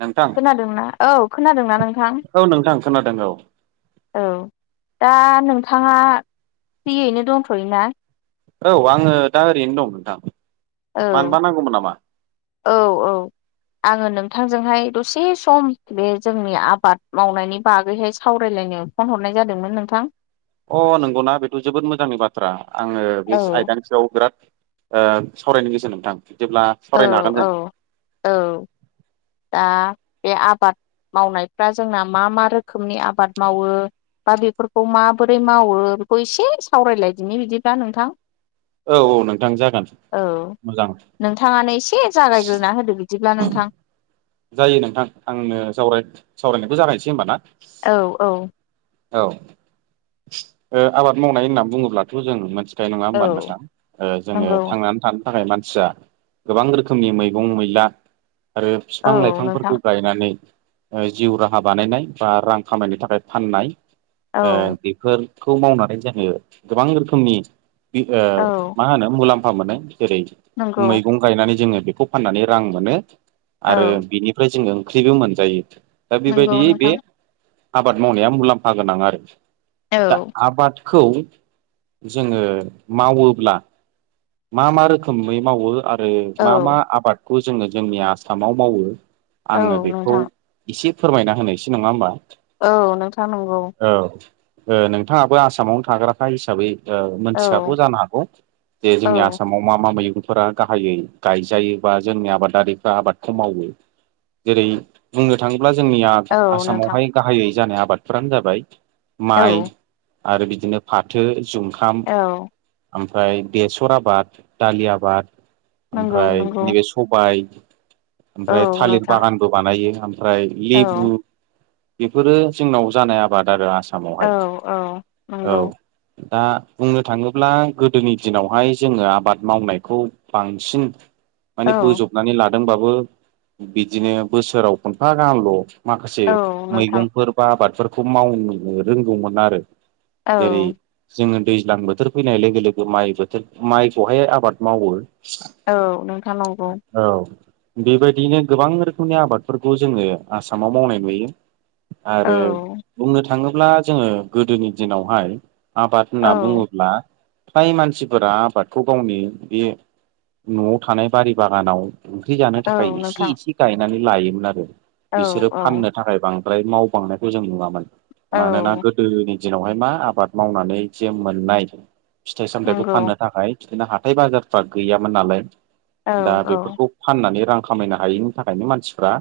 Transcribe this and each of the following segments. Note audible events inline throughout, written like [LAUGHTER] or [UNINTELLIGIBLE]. नोंथां खोनादोंना औ खोनादोंना नोंथां? औ नोंथां खोनादों औ औ दा नोंथाङा फ्रियैनो दंथ'यो ना? औ आङो दा ओरैनो दं नोंथां औ मानोबा नांगौमोन नामा औ औ आङो नों थांजोंहाय दसे सम बे जोंनि आबाद मावनायनि बागैहाय सावरायलायनो फन हरनाय जादोंमोन नोंथां। अ नंगौना बेथ' जोबोद मोजांनि बाथ्रा आङो बे औ आयदानि सायाव बिराद ओ सावरायनो गोसो नोंथां। बिदिब्ला औ सावरायनो हागोन जों। औ औ दा बे आबाद मावनायफ्रा जोंना मा मा रोखोमनि आबाद मावो? बा बेफोरखौ माबोरै मावो? बेखौ एसे सावरायलायदिनि बिदिब्ला नोंथां औ औ नोंथां जागोन [INAUDIBLE] औ मोजां नोंथाङानो एसे जागायग्रोना होदो बि दिब्ला नोंथां जायो नोंथां आंनो जावराय सावरायनायखौ जागायसै होमबा ना? औ औ औ [INAUDIBLE] ओ आबाद मावनाय होननानै बुङोब्लाथ' जों मोनथि खायो नङा होमबा औ नोंथां? जोङो नंगौ थांनानै थानो थाखाय मान सिआ गोबां रोखोमनि मैगं मैला आरो औ फिफां नोंथां लाइफांफोरखौ गायनानै ओ जिउ राहा बानायनाय बा रां खामायनो थाखाय फाननाय औ ओ बेफोर खौ मावनानै जोङो गोबां रोखोमनि ओ औ मा होनो मुलाम्फा मोनो। जेरै नंगौ मैगं गायनानै जोङो बेखौ फाननानै रां मोनो, औ आरो बिनिफ्राय जोङो ओख्रिबो मोनजायो। दा नंगौ बेबायदियै बे नोंथां आबाद मावनाया मुलाम्फा गोनां आरो। औ दा आबादखौ जोङो मावोब्ला मा मा रोखोमै मावो आ ओ मा मा औ आबादखौ जोङो जोंनि आसामाव मावो औ आङो बेखौ नोंथां एसे फोरमायना होनोसै नङा होमबा। औ नोंथां नंगौ। औ ओ नोंथाङाबो आसामावनो थाग्राखा हिसाबै ओ औ मोनथिखागौ जानो हागौ जे औ जोंनि आसामाव मा मा मैगं फोरा गाहायै गायजायो बा जोंनि आबादारिफ्रा आबाद खौ मावो जेरै बुंनो थाङोब्ला जोंनिया औ नोंथां आसामावहाय गाहायै जानाय आ बादफ्रानो जाबाय औ माइ आरो बिदिनो फाथो, जुंखाम, औ ओमफ्राय बेसर आबाद, दालि आबाद, नंगौ ओमफ्राय नंगौ नैबे सबाय, औ ओमफ्राय थालिर नोंथां बागानबो बानायो ओमफ्राय औ लेबु बेफोरो जोंनाव जानाय आबाद आरो औ आसामावहाय, औ औ। नंगौ दा बुंनो थाङोब्ला गोदोनि दिनावहाय जोंङो आबाद मावनायखौ बांसिन औ माने बोजबनानै लादोंबाबो बिदिनो बोसोराव खनफा गाहामल' माखासे औ नोंथां मैगंफोर बा आबादफोरखौ मावनो रोंगौमोन आरो। जेरै औ जोङो दैज्लां बोथोर फैनाय लोगो लोगो माइ बोथोर माइखौहाय आबाद मावो। औ नोंथां नंगौ। औ बेबायदिनो गोबां रोखोमनि आबादफोरखौ जोंङो आसामाव मावनाय नुयो। औ आरो बुंनो थाङोब्ला जोङो गोदोनि दिनावहाय आबाद औ होनना बुङोब्ला फ्राय मानसिफोरा आबादखौ गावनि बे न'आव थानाय बारि बागानाव ओंख्रि जानो औ थाखाय इसे नोंथां इसे गायनानै लायोमोन आरो औ बिसोरो औ फाननो थाखाय बां द्राय मावबांनायखौ जों नुवामोन। औ मानोना गोदोनि दिनावहाय मा आबाद मावनानै जे मोननाय फिथाइ सामथाइखौ नंगौ फाननो थाखाय बिदिनो हाथाय बाजारफ्रा गैयामोन नालाय औ दा औ बेफोरखौ फाननानै रां खामायनो हायैनि थाखायनो मानसिफ्रा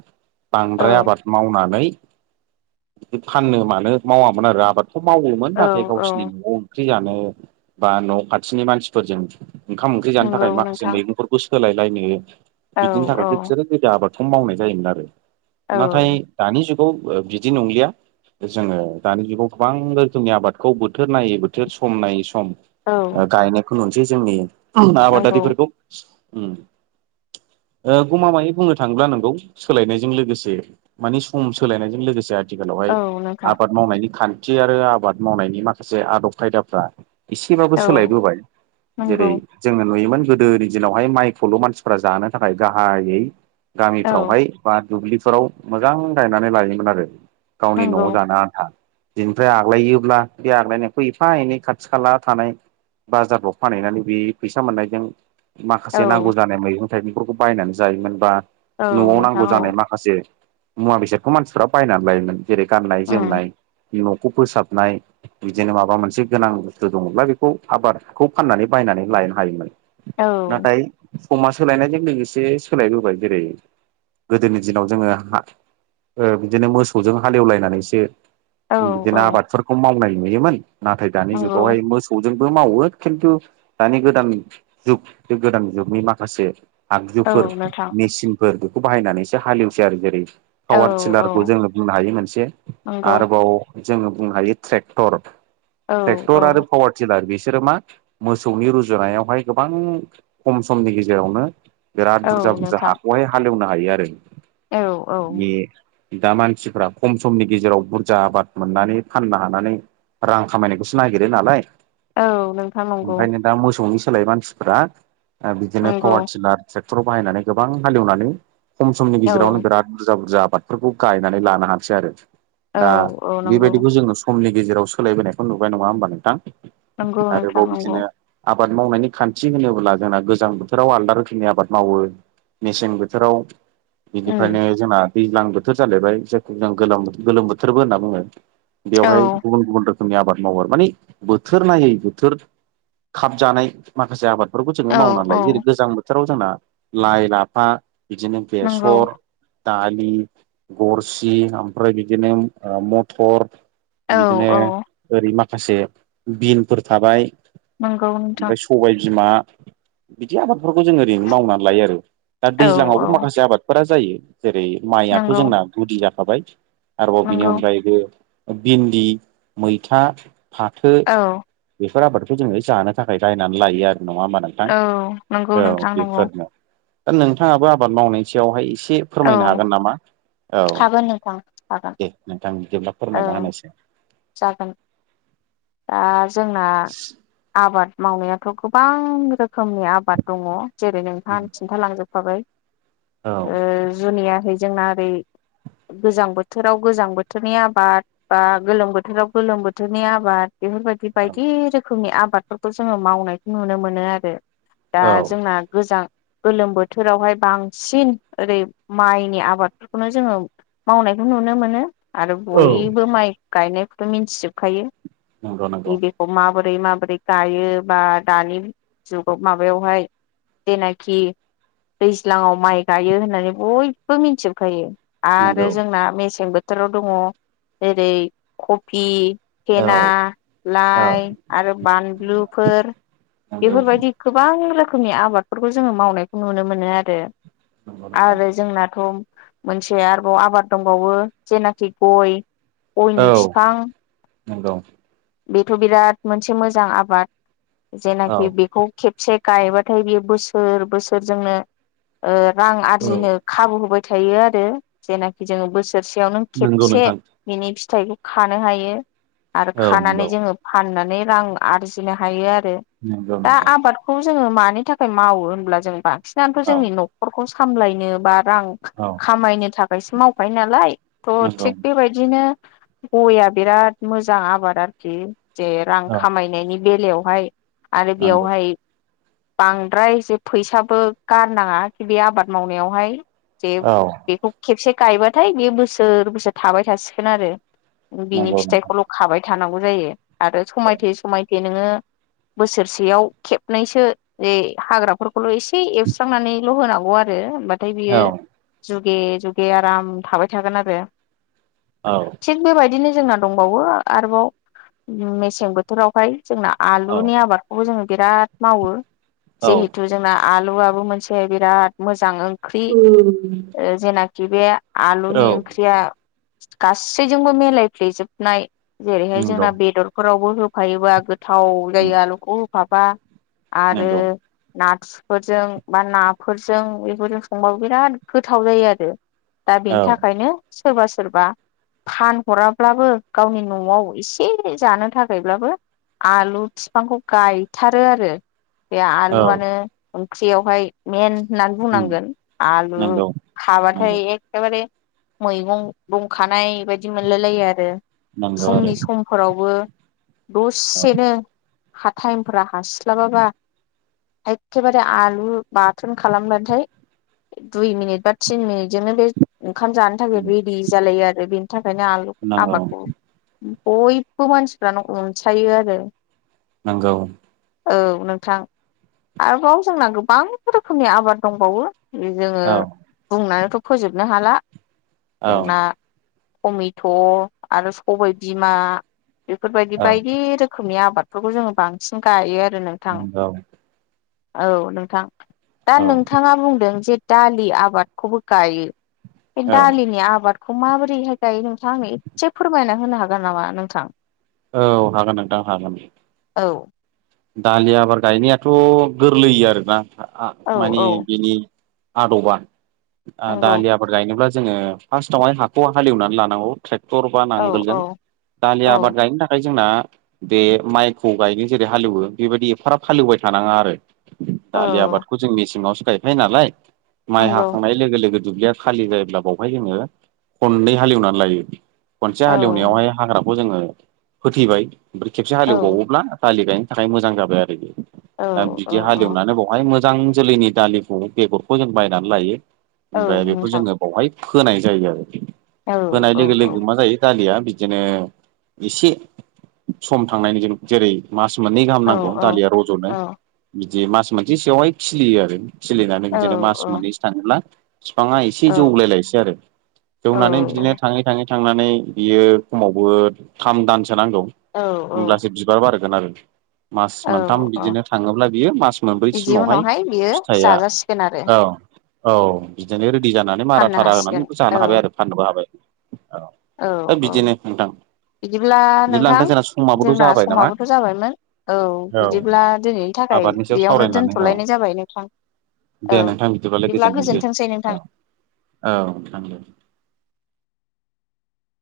बांद्राय आबाद मावनानै फाननो मानो मावामोन आरो आबादखौ मावोमोन नाथाय औ औ गावसोरनि न'आव सावरि जानो बा न' खाथिनि मानसिफोरजों ओंखाम ओंख्रि जानो नंगौ थाखाय माखासे नोंथां मैगंफोरखौ सोलायलायनो औ बिदिनि औ थाखायसो बिसोरो गोदो आबादखौनो मावनाय जायोमोन आरो। औ नाथाय दानि जुगाव बिदि नंलिया जोंङो दानि जुगाव गोबां रोखोमनि आबादखौ बोथोर नायै बोथोर सम नायै सम औ ओ गायनायखौ नुनोसै जोंनि नंगौ आबादारिफोरखौ [INAUDIBLE] ओ गमामै बुंनो थांङोब्ला नोंगौ सोलायनायजों लोगोसे मानि सम सोलायनायजों लोगोसे आरो आथिखालावहाय औ नोंथां आबाद मावनायनि खान्थि आरो आबाद मावनायनि माखासे आदब खायदाफ्रा एसेबाबो औ सोलायबोबाय नंगौ जेरै जोंङो नुयोमोन गोदोनि दिनावहाय माइखौल' मानसिफ्रा जानो थाखाय गाहायै औ गामिफ्रावहाय बा दुब्लिफोराव मोजां गायनानै लायोमोन आरो गावनि नंगौ न'आव जानो आनथा- बिनिफ्राय आग्लायोब्ला बे आग्लायनायखौ एफा एनै खाथि खाला थानाय बाजारफ्राव फानहैनानै बे फैसा मोननायजों औ माखासे नांगौ जानाय मैगं थाइगंफोरखौ बायनानै जायोमोन बा औ न'आव नोंथां नांगौ औ जानाय माखासे मुवा बेसादखौ मानसिफ्रा बायनानै लायोमोन जेरै गाननाय उम जोमनाय न'खौ फोसाबनाय बिदिनो माबा मोनसे गोनां बुस्थु दंङब्ला बेखौ आबादखौ फाननानै बायनानै लायनो हायोमोन। औ। सममा सोलायनायजों लोगोसे सोलायबोबाय जेरै गोदोनि दिनाव जोंङो बिदिनो मोसौजों हालेवलायनानैसो औ बिदिनो औ आबादफोरखौ मावनाय नुयोमोन। नाथाय दानि नंगौ जुगावहाय मोसौ जोंबो मावो खिन्थु दानि गोदान जुग बे गोदान जुगनि माखासे आगजु औ फोर नोंथां मेसिनफोर बेखौ बाहायनानैसो हालेवसै आरो जेरै औ पावार औ टिलारखौ जोंङो बुंनो हायो मोनसे नंगौ आरोबाव जोंङो बुंनो हायो ट्रेक्टर औ ट्रेक्टर आरो पावार टिलार बेस बिसोरो मा मोसौनि रुजुनायावहाय गोबां खम समनि गेजेरावनो बिराद औ बुरजा बुरजा नोंथां हाखौहाय हालेवनो हायो आरो। औ औ। माने दा मानसिफ्रा खम समनि गेजेराव बुरजा आबाद मोननानै फाननो हानानै रां खामायनायखौसो नागिरो नालाय औ नोंथां नंगौ ओंखायनो दा मोसौनि सोलाय मानसिफोरा बिदिनो नंगौ पावार टिलार ट्रेक्टर बाहायनानै गोबां हालेवनानै खम समनि औ गेजेरावनो बिराद बुरजा बुरजा आबादफोरखौ गायनानै लानो हासै आरो औ दा औ नंगौ बेबायदिखौ जोंङो समनि गेजेराव सोलायबोनायखौ नुबाय नंङा होमबा नोंथां। नंगौ नोंथां आरोबाव नंगौ। बिदिनो आबाद मावनायनि खान्थि होनोब्ला जोंना गोजां बोथोराव आलदा रोखोम खिनि आबाद मावो मेसें बोथोराव उम बेनिफ्रायनो जोंना दैज्लां बोथोर जालायबाय जायखौ जों गो गोलोम बोथोरबो होनना बुंङो औ बेवहाय गुबुन गुबुन रोखोम रोखोमनि आबाद मावो माने बोथोर नायै बोथोर खाबजानाय माखासे आबाद बेफोरखौ जोंङो औ मावनानै औ लायो जेरै गोजां बोथोराव जोंना लाइ लाफा बिदिनो नंगौ बेसर दालि गरसि ओमफ्राय बिदिनो मथर औ बिदिनो औ ओरै माखासे बिनफोर थाबाय नंगौ नोंथां ओमफ्राय सबाय बिमा बिदि आबादफोरखौ जों ओरैनो मावनानै लायो आरो। दा औ दैज्लांवबो औ माखासे आबादफोरा जायो जेरै माइयाथ' नंगौ जोंना गुदि जाखाबाय आरोबाव बेनि नंगौ अनगायैबो भिन्दि मैथा फाथो औ बेफोर आबादखौ जोंङो जानो थाखाय रायनानै लायो आरो नंङा होमबा नोंथां। औ नंगौ औ नोंथां नंगौ बेफोरनो। दा नोंथांङाबो आबाद मावनायनि सायावहाय एसे औ फोरमायनो हागोन नामा? औ हागोन नोंथां हागोन दे नोंथां जेब्ला औ फोरमायना होनोसै। जागोन। दा जोंना आबाद मावनायाथ' गोबां रोखोमनि आबाद दंङो जेरै नोंथांङा खिन्थालांजोबखाबाय औ ओ जुनियाहै जोंना ओरै गोजां बोथोराव गोजां बोथोरनि आबाद बा गोलोम बोथोराव गोलोम बोथोरनि आबाद बेफोरबायदि बायदि रोखोमनि आबादफोरखौ जोंङो मावनायखौ नुनो मोनो आरो। दा औ जोंना गोजां गोलोम बोथोरावहाय बांसिन ओरै माइनि आबादफोरखौनो जोंङो मावनाय नुनो मोनो आरो औ बयबो माइ गायनायखौथ' मिन्थिजोबखायो नंगौ नंगौ बेखौ माबोरै बोरै माबोरै गायो बा दानि जुगाव माबायावहाय जेनाखि दैज्लांङाव माइ गायो होननानै बयबो मिथिजोबखायो आरो नंगौ जोंना मेसें बोथोराव दंङो जेरै कफि औ खना औ लाइ आरो बानलुफोर नंगौ बेफोरबायदि गोबां रोखोम रोखोमनि आबादफोरखौ जोंङो मावनायखौ नुनो मोनो आरो नंगौ नोंथां आरो जोंनाथ' मोनसेया आरोबाव आबाद दंबावो जेनाखि गय औ गयनि फिफां नंगौ बेथ' बिराद मोनसे मोजां आबाद औ जेनाखि बेखौ खेबसे गायबाथाय बेयो बोसोर बोसोर जोंनो रां औ आरजिनो खाबु होबाय फिथाय थाययो आरो जेनाखि जोंङो बोसोरसेयावनो नंगौ खेबसे नोंथां बिनि फि फिथाइखौ खानो हायो आरो औ खानानै नंगौ जोंङो फाननानै रां आरजिनो हायो आरो नंगौ दा नोंथां आबादखौ जोंङो मानि थाखाय मावो होनब्ला जों बांसिनानोथ' औ जोंनि न'खरखौ सामलायनो बा रां औ खामायनो थाखायसो मावखायो नालाय थ' नंगौ थिग बेबायदिनो गया बिराद मोजां आबाद आरोखि जे रां औ खामायनायनि बेलायावहाय आरो नंगौ बेयावहाय बांद्राय जे फैसाबो गारनाङा बे आबाद मावनायावहाय जे औ बेखौ खेबसे गायबाथाय बे बोसोर बोसोर थाबाय थासिगोन आरो बिनि नंगौ नोंथां फिथाइखौल' खाबाय थानांगौ जायो आरो औ समायथे समायथ नोंङो बोसोरसेयाव खेबनैसो जे हाग्राखौ ल' एसे एवस्रांनानैल' होनांगौ आरो होनबाथाय बियो जु जुगे जुगे आराम थाबाय थागोन आरो औ थिग बेबायदिनो जोंहा दंबावो आरोबाव मेसें बोथोरावहाय जोंना औ आलुनि आबादखौबो जों बिराद मावो औ जिहेथु जोंना आलुआबो मोनसे बिराद मोजां मोजां ओंख्रि जेनाखि बे आलुनि ओंख्रिया गासैजोंबो मिलायफ्लेजोबनाय जेरैहाय नंगौ जोंना बेदरफोरावबो होफायोबा थाव जायो आलुखौ होफाबा आरो नंगौ नथुर फोरजों बा नाफोरजों बेफोरजों संबाबो बिराद गोथाव जायो आरो दा बेनि औ थाखायनो सोरबा सोरबा फानहराब्लाबो गावनि न'आव एसे जानो थाखायब्लाबो आलु बिफांखौ गायथारो आरो बे औ आलुआनो ओंख्रियावहाय मेेन होननानै बुंनांगोन आलु नंगौ हाबाथाय नंगौ एखेबारे मैगं दंखानाय बायदि मोनलायलायो आरो फुंनि नंगौ समफोरावबो आरो दसेनो हाथाइमफोरा हास्लाबाबा एखेबारे आलु बाथोन खालामबथाय दुइ मिनिट बा थिन मिनिटजोंनो बे ओंखाम औ जानो थाखाय रेडि जालायो आरो बेनि थाखायनो आल नंगौ आबादखौ बयबो मानसिफ्रानो अनसायो आरो नंगौ औ नोंथां आरोबाव जोंना गोबां रोखोमनि आबाद दंबावो जोङो औ बुंनानैथ' फोजोबनो हाला जोंना टमेट' आरो सबाय बिमा बेफोरबायदि औ बायदि रोखोमनि आबाद आबादफोरखौ जोङो बांसिन गायो आरो नोंथां नंगौ औ नोंथां दा औ नोंथाङा बुंदों जे दालि आबादखौबो गायो बे औ दालिनि आबादखौ माबोरैहाय गायो नोंथां आंनो एसे फोरमायना होनो हागोन नामा नोंथां औ हागोन नोंथां हागोन औ दालि आबाद गायनायाथ' गोरलैयो आरोना औ माने औ बिनि आदबा नंगौ दालि आबाद गायनोब्ला जोङो फार्स्टआवहाय हाखौ हालेवनानै लानांगौ ट्रेक दरबा औ औ नांगोलजों दालि औ आबाद गायनो थाखाय जोंना बे माइखौ गायनो जेरै हालेवो बेबायदि एफाराब हालेवबाय थानाङा आरो दालि औ आबादखौ जों मेसेङाव गायफायो नालाय माइ नंगौ हाखांनाय लोगो लोगो दुब्लिया खालि जायोब्ला बावहाय जोङो खननै हालेवनानै लायो खनसे औ हालेवनायावहाय हाग्राखौ जोङो होथैबाय ओमफ्राय खेबसे औ हालेवबावोब्ला दालि गायनो थाखाय मोजां जाबाय आरो औ दा औ बिदि औ हालएवनानै बावहाय मोजां मोजां जोलैनि दालिखौ बेगरखौ जों बायनानै लायो औ ओमफ्राय बेखौ नोंथां जोङो बावहाय फोनाय जायो आरो औ औ फोनाय लोगो औ लोगो मा जायो दालिया बिदिनो एसे सम थांनायनि जेरै मास मास मोननै गाहाम औ नांगौ औ दालिया रज'नो बिदि मास मोनसेसोयावहाय खिलियो आरो सोलिनानै औ बिदिनो मास मोननैसो थाङोब्ला बिफाङा एसे जौलायलायसै आरो जौनानै बिदिनो थाङै थाङै थांनानै बियो खमावबो थाम दानसो नांगौ औ होमब्लासो बिबार बारो ज [UNINTELLIGIBLE] मास मोनथाम औ बिदिनो थाङोब्ला बियो मास बिदि मोनब्रैसिमावहाय उनावहाय बियो फिथाइया जाजासिगोन आरो औ औ बिदिनो रेडि जानानै फाननो मारााथारा हासिगोन होननानै औ जानो हाबाय आरो फाननोबो हाबाय औ बिदिनो नोंथां बिदिब्ला बिदिब्ला नोंथां जोंना समाबोथ' जोंना जाबाय नामा समाबोथ' जाबाय औ बिदिब्ला दिनैनि थाखाय आबादनि सायाव बेयावनो सावरायनानै औ दोनथ'लायनाय जाबाय नोंथां दे औ नोंथां बिदिबालाय बिदिब्ला गोजोनथोंसै नोंथां औ औ नंगौ